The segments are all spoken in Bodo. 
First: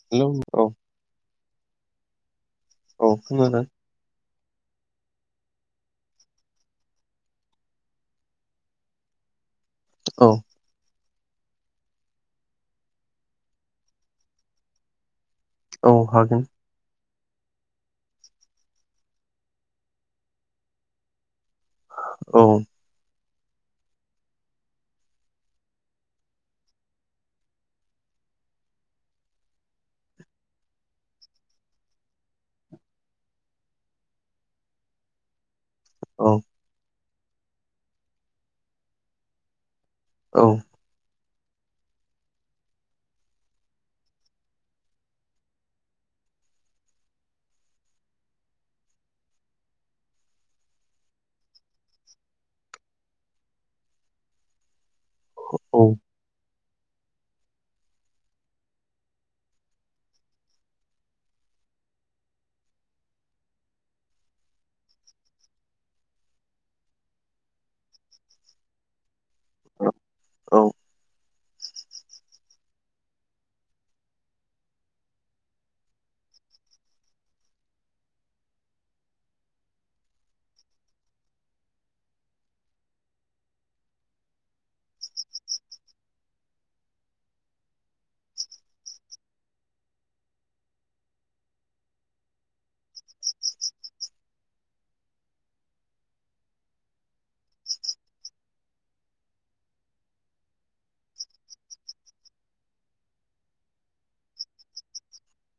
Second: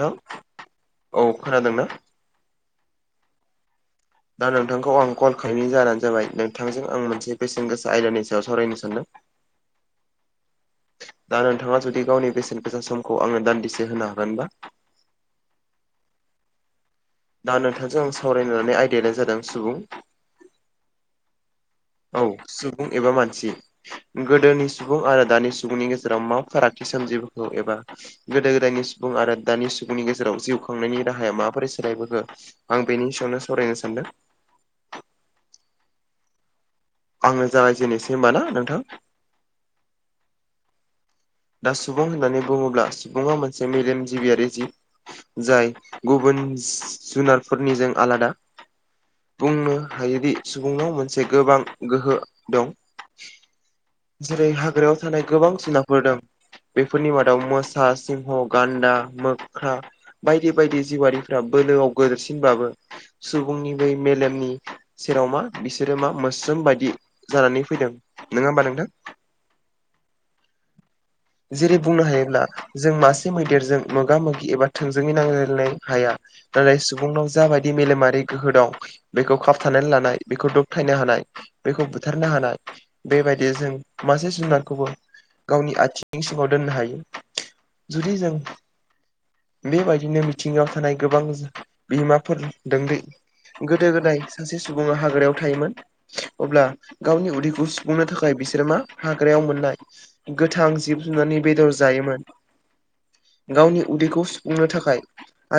हेल' हेलौ औ औ खोनादों अ मा दा नोंथांखौ आं कल खााहिनि जानो जाबाय नोंथांजों आं मोनसे बेसेन गोसा आयदानि सायाव सावरायनो सानदों। [inaudible] औ। दा नोंथाङा जुदि गावनि बेसेन बेसा समखौ आङो दान्दिसे होनो हागोनबा? औ हागोन दा नोंथांजों आं सावरायनानै आयदायायानो जादों सुबुं औ सुबुं एबा मानसि। गोदोनि सुबुं आरो दानि सुबुंनि गेजेराव मा फारागथि सोमजिबोखौ एबा। गोदो गोदायनि सुबुं आरो दानि सुबुंनि गेजेराव जिउ खांनायनि राहाया माबोरै सोलायबोख आं बेनि सायावनो सावरायनो सानदों। औ। आङो जागायजेननोसै होनबा ना नोंथां औ दा सुबुं होननानै बुङोब्ला सुबुङा मोनसे मेलेम जिबियारि जिब जाय गुबुन जुनारफोरनिजों आलादा बुंनो हायिदि सुबुंाव मोनसे गोबां गोहो दं जेरै हाग्रायाव थानाय गोबां औ जुनारफोर दं बेफोरनि मादाव मोसा सिंह गान्दा मोख्रा बायदि बायदि जिउारिफ्रा बोलोआव गोदोरसिनबाबो सुबुंनि बै मेलेमनि सेराव मा बिसोरो मा मोस्रोम बायदि जानानै फैदों नङा होमबा नोंथां औ जेरै बुंनो हायोब्ला जों मासे मैदेरजों मोगा मोगि एबा थोंजोङै नांजलायनो हाया नाथाय सुबुंनाव जाबायदि मेलेमारि गोहो दं बेखौ खाबथानानै लानाय बेखौ दबथायनो हानाय बेखौ बुथारनो हानाय बेबायदि जों मासे जुनारखौबो गावनि आथिं इसिङाव दोननो हायो जुदि जों बेबायदिनो मिथिङायाव थानाय गोबां बिहोमाफोर ददै गोदो गोदाय सासे सुबुङा हाग्रायाव थायोमोन अब्ला गावनि उदैखौ सुफुंनो थाखाय बिसोर मा हाग्रायाव मोननाय गोथां जिब जुननि बेदर जायोमोन गावनि उदैखौ सुफुंनो थाखाय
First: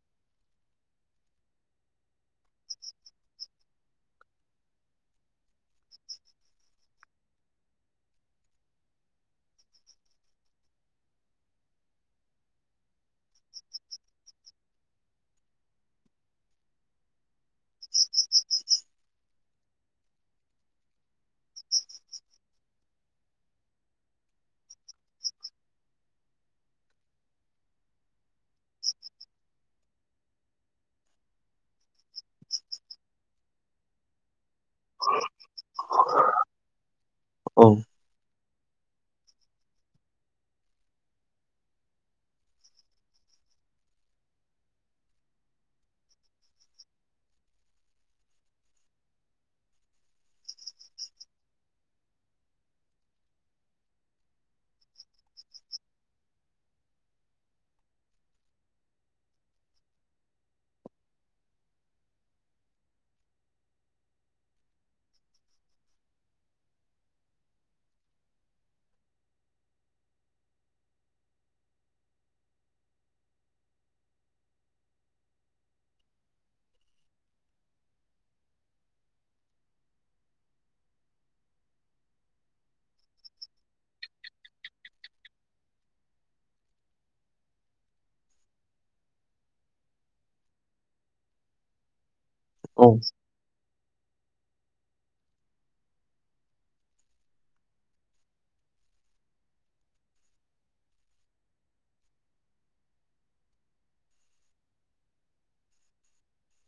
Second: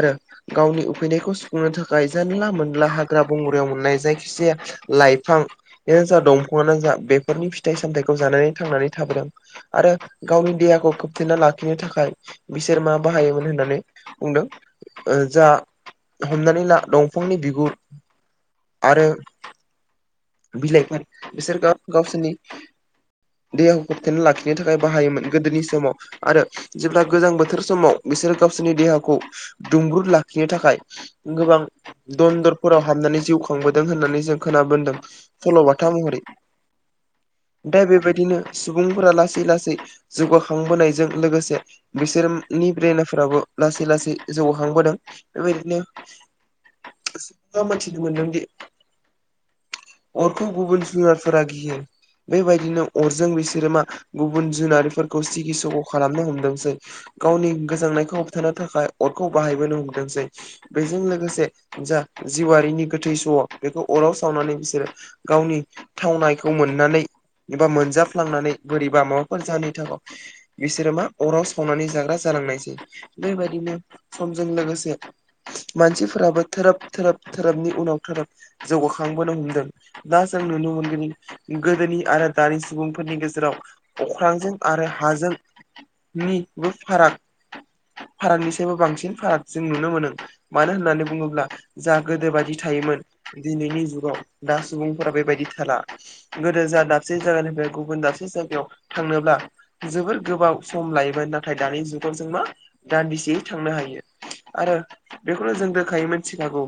आरो गावनि उखैनायखौ सुफुंनो थाखाय जानला मोनला हाग्रा बंग्रायाव मोननाय जायखिजाया लाइफां बे जा दंफाङआानो जा बेफोरनि फिथाइ सामथायाइखौ जानानै थांनानै थाबोदों आरो गावनि देहाखौ खोबथेना लाखिनो थाखाय बिसोर मा बाहायोमोन होननानै बुंदों जा हमनानै ला दंफांनि बिगुर आरो बिलाइफोर बिसोर गावसोरनि देहाखौ फोबथेना लाखिनो थाखाय बाहायोमोन गोदोनि समाव आरो जेब्ला गोजां बोथोर समाव बिसोरो गावसोरनि देहाखौ दुंबुर लाखिनो थाखाय गोबां दन्दरफोराव हाबनानै जिउ खांबोदों होननानै जों खोनाबोनदों सल'बाथा महरै औ औ दा बेबायदिनो सुबुंफोरा लासै लासै जौगाखांबोनायजों लोगोसे बिसोरनि ब्रेनाफोराबो लासै लासै जौहांबोदों बेबायदिनो मा मोनथिनो मोनदोंदि अरखौ गुबुन जुनारफोरा गियो बेबायदिनो अरजों बिसोर मा गुबुन जुनारफोरखौ सिगिसख' खालामनो हमदोंसै गावनि गोजांनायखौ होबथानो थाखाय अरखौ बाहायबोनो हमदोंसै बेजों लोगोसे जा जिवारिनि गोथै स' बेखौ अराव सावनानै बिसोरो गावनि थावनायखौ मोननानै एबा मोनजाफ्लांनानै बोरैबा माबाफोर जाहोननि थाखाय बिसोरो मा अराव सावनानै जाग्रा जानांनायसै बेबायदिनो समजों लोगोसे मानसिफोराबो थोरोब थोरोब ोरोबनि उनाव थोरोब जौगाखांबोनो हमदों दा जों नुनो मोनगोन गोदोनि आरो दानि सुबुंफोरनि गेजेराव अख्रांजों आरो हाजोंनिबो फाराग फारागनि सबो बांसिन फाराग जों नुनो मोनो मानो होननानै बुङोब्ला जा गोदो बायदि थायोमोन दिनैनि जुगाव दा सुबुंफोरा बेबायदि थाला गोदो जा दाबसे जायगानिफ्राय गुबुन दाबसे जायगायाव थांनोब्ला जोबोर गोबाव सम लायोमोन नाथाय दानि जुगाव जों मा दान्दिसेयै थांनो हायो आरो बेखौनो जों रोखायै मिथिखागौ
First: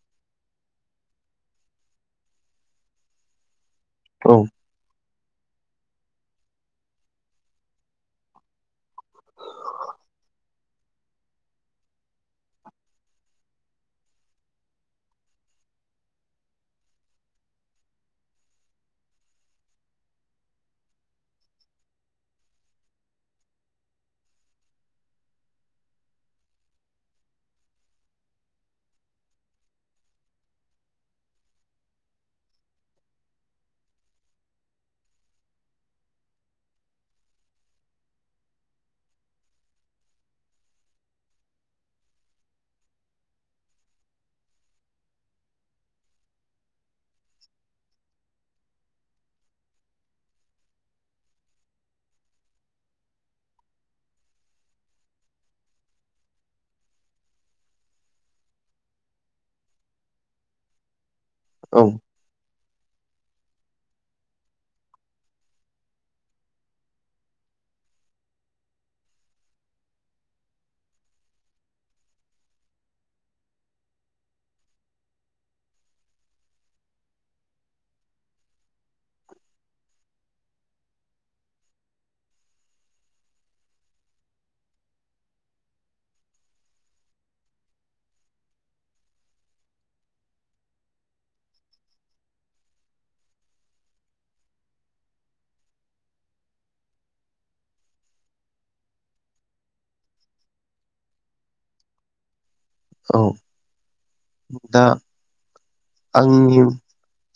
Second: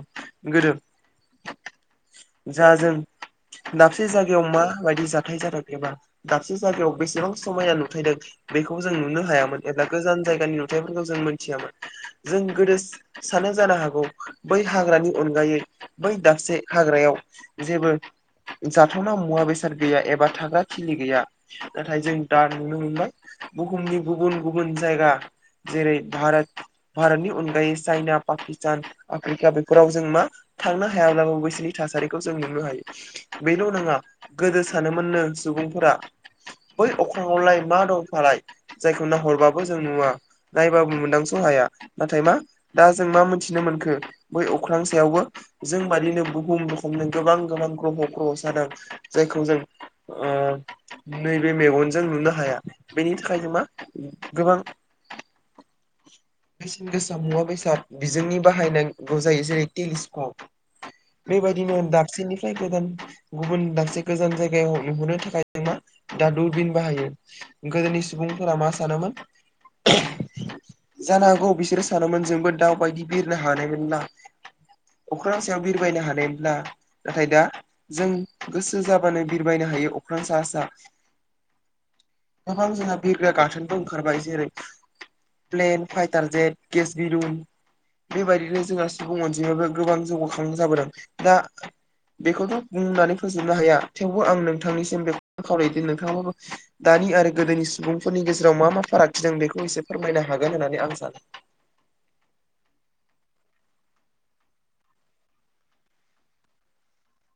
गोदो जा जों दाबसे जायगायाव माबायदि जाथाय जादों एबा दाबसे जायगायाव बेसेबां समायाना नुथायदों। बेखौ जों नुनो हायामोन एबा गोजान जायगानि नुथायफोरखौ जों मोनथियामोन। जों गोदो सानो जानो हागौ बै हाग्रानि अनगायै बै दाबसे हाग्रायाव जेबो जाथावना मुवा बेसाद गैया एबा थाग्रा थिलि गैया। नाथाय जों दा नुनो मोनबाय बुहुमनि गुबुन गुबुन जायगा जेरै भारत भारतनि अनगायै चाइना पाकिस्तान आफ्रिका बेफोराव जों मा थांनो हायाब्लाबो बै थासारिखौ जों नुनो हायो बेल' नङा गोदो सानोमोननो सुबुंफोरा बै अखमावलाय मा दंफालाय जायखौ नाहरबाबो जों नुवा नायबाबो मोनदां सहाया नाथाय मा दा जों मा मोनथिनो मोनखो बै अख्रां सायावबो जों बादिनो बुहुम रखोमनि गोबां गोबां ग्रह' ग्रह' जादों जायखौ जों नैबे मेगनजों नुनो हाया बेनि थाखायनो मा गोबां बेसेन गोसा मुवा बेसाद बिजोंनि बाहायनांगौ जायो जेरै टेलिस्क'प बेबायदिनो औ दा दाबसेनिफ्राय गोजान गुबुन दानसे गोजान जायगायाव नुहरनो थाखाय जों मा दा दुरबिन बाहायो गोदोनि सुबुंफोरा मा सानोमोन। जानो हागौ बिसोरो सानोमोन जोंबो दाउ बायदि बिरनो हानायमोन ना अख्रां सायाव बिरबायनो हानायब्ला नाथाय दा जों गोसो जाबानो बिरबायनो हायो अख्रां सा सा गोबां जोंहा बिग्रा गाथोनबो ओंखारबाय जेरै प्लेन फाइटार जेट केस बि रल बेबायदिनो जोंहा सुबुं अनजिमायो गोबां जौगाखां जाबोदों दा बेखौथ' बुंनानै फोजोबनो हाया थेवबो आं नोंथांनिसिम बेखौ खावलायदो नोंथांङाबो दानि आरो गोदोनि सुबुंफोरनि गेजेराव मा मा फारागथि द बेखौ एसे फोरमायनो हागोन होननानै आं सानो औ दा आंनि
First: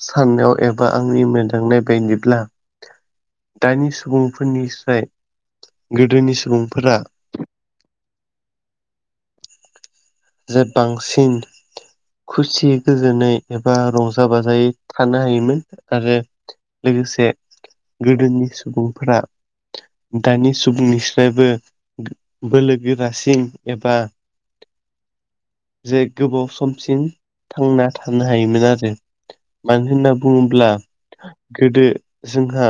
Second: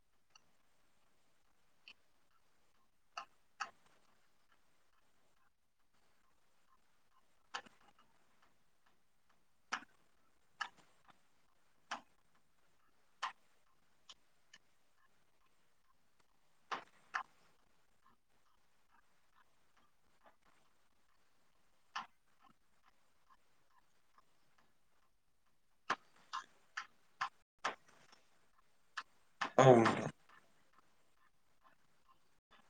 साननायाव एबा आंनि मदांनाय बायदिब्ला दानि सुबुंफोरनिफ्राय गोदोनि सुबुंफोरा जे बांसिन खुसियै गोजोनै एबा रंजा बाजायै थानो हायोमोन आरो। लोगोसे गोदोनि सुबुंफोरा दानि सुबुंनिफ्रायबो बोलो गोरासिन एबा जे गोबाव समसिम थांना थानो हायोमोन आरो औ मानो नोंथां होनोब बुङोब्ला गोदो जोंहा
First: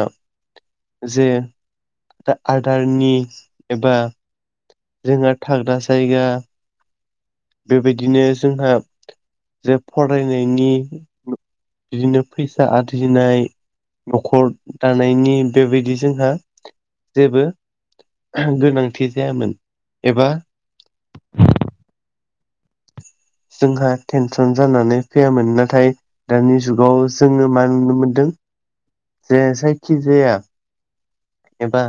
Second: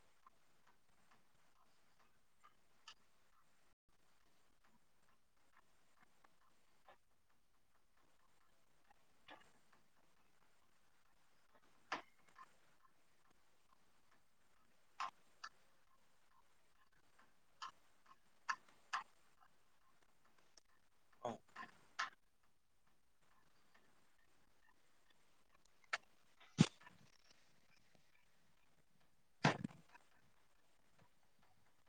जे दा आदारनि एबा जोंहा थाग्रा जायगा बेबायदिनो जोंहा जे फरायनायनि बिदिनो फैसा आरजिनाय न'खर दानायनि बेबायदि जोंहा जेबो गोनांथि जायामोन एबा जोंहा टेनसन जानानै फैयामोन नाथाय दानि जुगाव जोङो मा नुनो मोनदों। जे जायखिजाया एबा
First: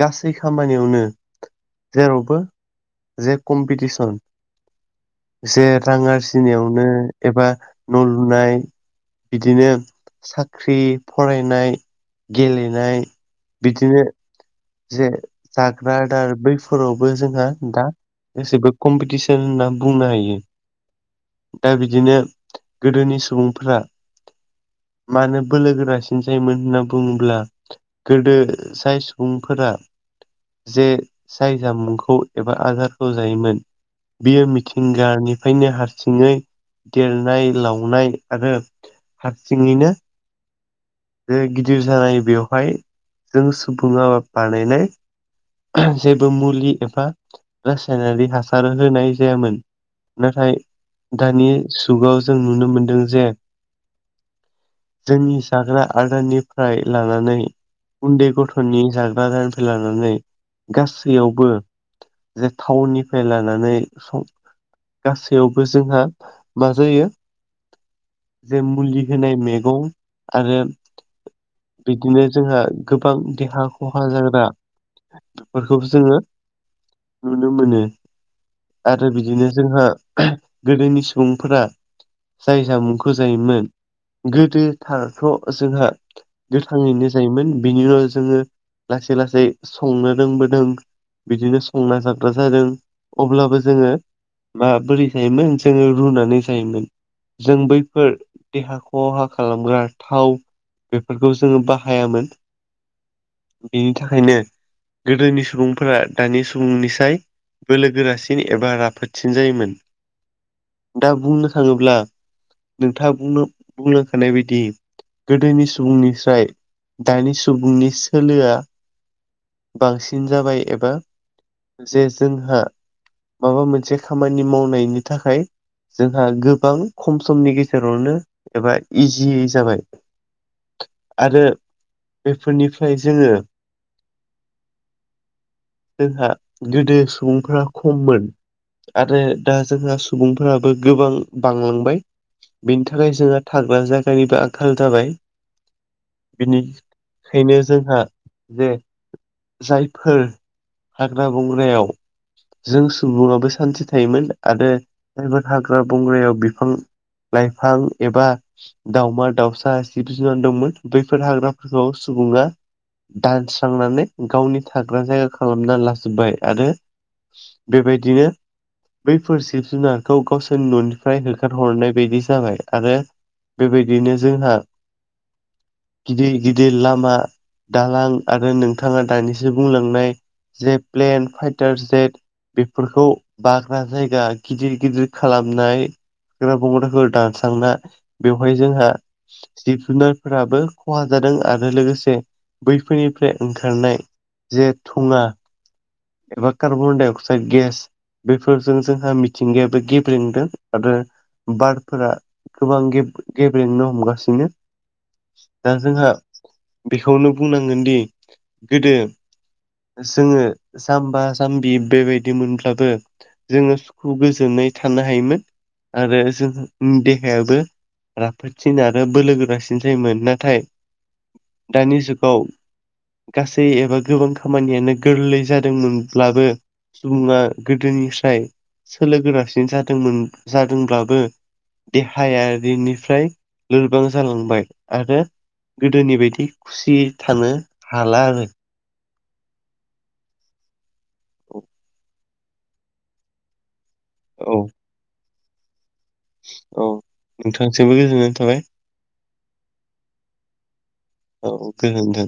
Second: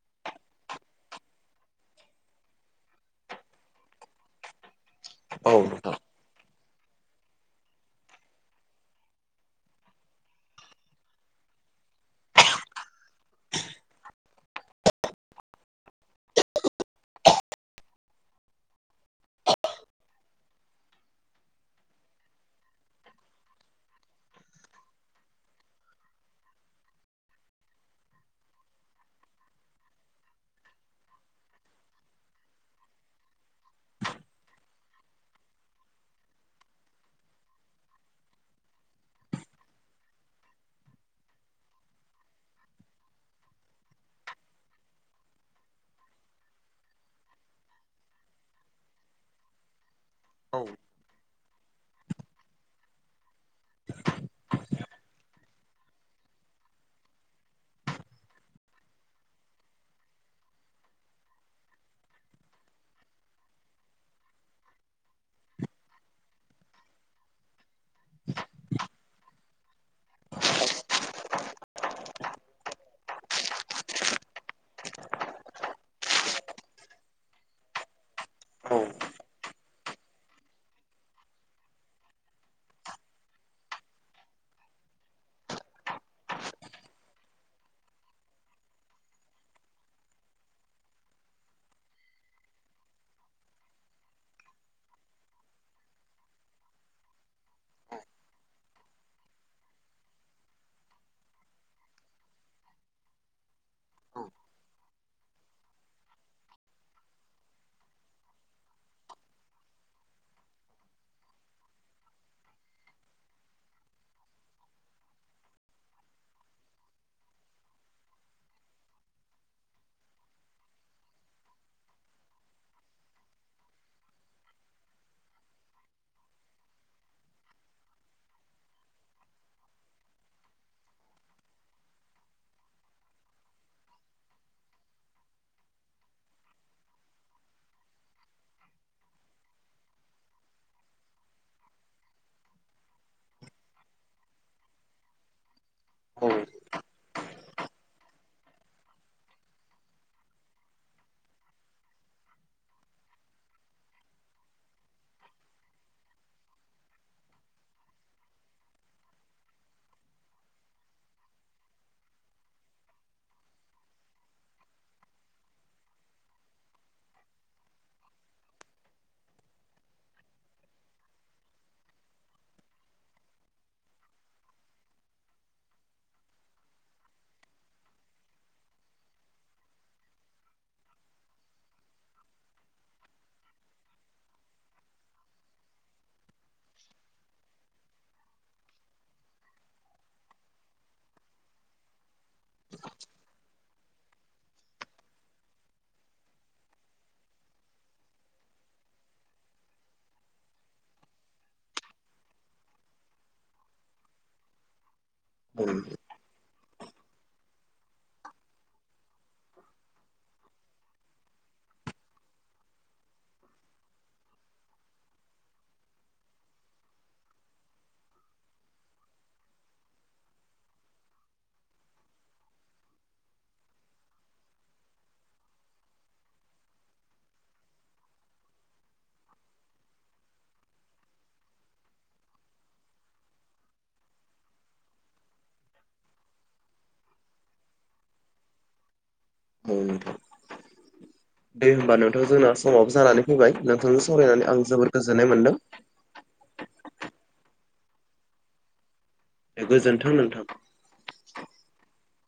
गासै खामानियावनो जेरावबो जे कम्पिटिसन जे रां आरजि दिनियावनो एबा न' लुनाय बिदिनो साख्रि फरायनाय गेलेनाय बिदिनो जे जाग्रा दार बैफोरावबो जोंहा दा गासिबो कम्पिटिसन होनना बुंनो हायो। दा बिदिनो गोदोनि सुबुंफ मानो बोलो गोरासिन जायोमोन होनना बुङोब्ला गोदो साइज सुबुंफोरा जे साय जामुंखौ एबा आदारखौ जायोमोन बियो मिथिंगानिफ्रायनो हारसिङै देरनाय लावनाय आरो हारसिङैनो जे गिदिर जानाय बेवहाय जों सुबुङा बानायनाय जेबो मुलि एबा रासायनारि हासार होनाय जायामोन नाथाय दानि जुगाव जों नुनो मोनदों जे [inaudible] जोंनि जाग्रा आदारनिफ्राय लानानै उन्दै गथ'नि जाग्रा आदारनिफ्राय लानानै गासैयावबो जे टाावननिफ्राय लानानै स गासैयावबो जोंहा मा जायो जे मुलि होनाय मैगं आरो बिदिनो जोंहा गोबां देहा खहा जाग्रा फोरखौबो जोङो नुनो मोनो औ आरो बिदिनो जोंहा गोदोनि सुबुंफोरा जाय जामुंखौ जायोमोन गोदोथारथ' जोंहा गोथाङैनो जायोमोन बिनि उनाव जोङो लासै लासै संनो रोंबोदों बिदिनो संना जाग्रा जादों अब्लाबो जोङो माबोरै जायोमोन जोङो रुनानै जायोमोन जों बैफोर देहा खहा खालामग्रा थाव बेफोरखौ जोङो बाहायामोन बेनि थाखायनो गोदोनि सुबुंफोरा दानि सुबुंनिसाय बोलो गोरासिन एबा राफोदसिन जायोमोन दा बुंनो थाङोब्ला नोंथाङा बुंलांखानाय बायदि गोदोनि सुबुंनिफ्राय दानि सुबुंनि सोलोआ बांसिन जाबाय एबा जे जोंहा माबा मोनसे खामानि मावनायनि थाखाय जोंहा गोबां खम समनि गेजेरावनो एबा इजियै जाबाय आरो बेफोरनिफ्राय जोङो जोंहा गोदो सुबुंफोरा खममोन आरो दा जोंहा सुबुंफोराबो गोबां बांलांबाय बेनि थाखाय जोंहा थाग्रा जायगानिबो आंखाल जाबाय औ बिनिखायनो जोंहा जे जायफोर हाग्रा बंग्रायाव जों सुबुङाबो सान्थि थायोमोन आरो जायफोर हाग्रा बंग्रायाव बिफां लाइफां एबा दाउमा दाउसा जिब जुनार दंमोन बैफोर हाग्राफोरखौ सुबुङा दान्स थांनानै गावनि थाग्रा जायगा खालामना लाजोबबाय आरो बेबायदिनो बैफोर जिब जुनारखौ गावसोरनि न'निफ्राय होखारहरनाय बायदि जाबाय आरो बेबायदिनो जोंहा गिदिर गिदिर लामा दालां आरो नोंथाङा दानिसो बुंलांनाय जे प्लेन फाइटार जेट बेफोरखौ बाग्रा जायगा गिदिर गिदिर खालामनाय [unintelligible] बेवहाय जोंहा जिब जुनारफोराबो खहा जादों आरो लोगोसे फोरनिफ्राय ओंखारनाय जे थुङा एबा खारबनडाइ आक्साइड गेस बेफोरजों जोंहा मिथिंगायाबो गेब्रेंदों आरो बारफोरा गोबां गेब्रेंनो हमगासिनो दा जोंहा बेखौनो बुंनांगोनदि गोदो जोङो जाम्बा जाम्बि बेबायदि मोनब्लाबो जोङो सुखु गोजोनै थानो हायोमोन आरो जों देहायाबो राफोदसिन आरो बोलो गोरासिन जायोमोन नाथाय दानि जुगाव गासै एबा गोबां खामानियानो गोरलै जादोंमोनब्लाबो सुबुङा गोदोनिफ्राय सोलो गोरासिन जादोंमोन जादोंब्लाबो देहायारिनिफ्राय लोरबां जालांबाय आरो गोदोनि बायदि खुसि थानो हाला आरो औ नोंथां दे होमबा नोंथां जोंना समाबो जानानै फैबाय नोंथांजों सावरायनानै औ आं जोबद गोजोननाय मोन्दों। औ नोंथांसिबो गोजोननाय थाबाय। बे गोजोन्थों नोंथां। औ दे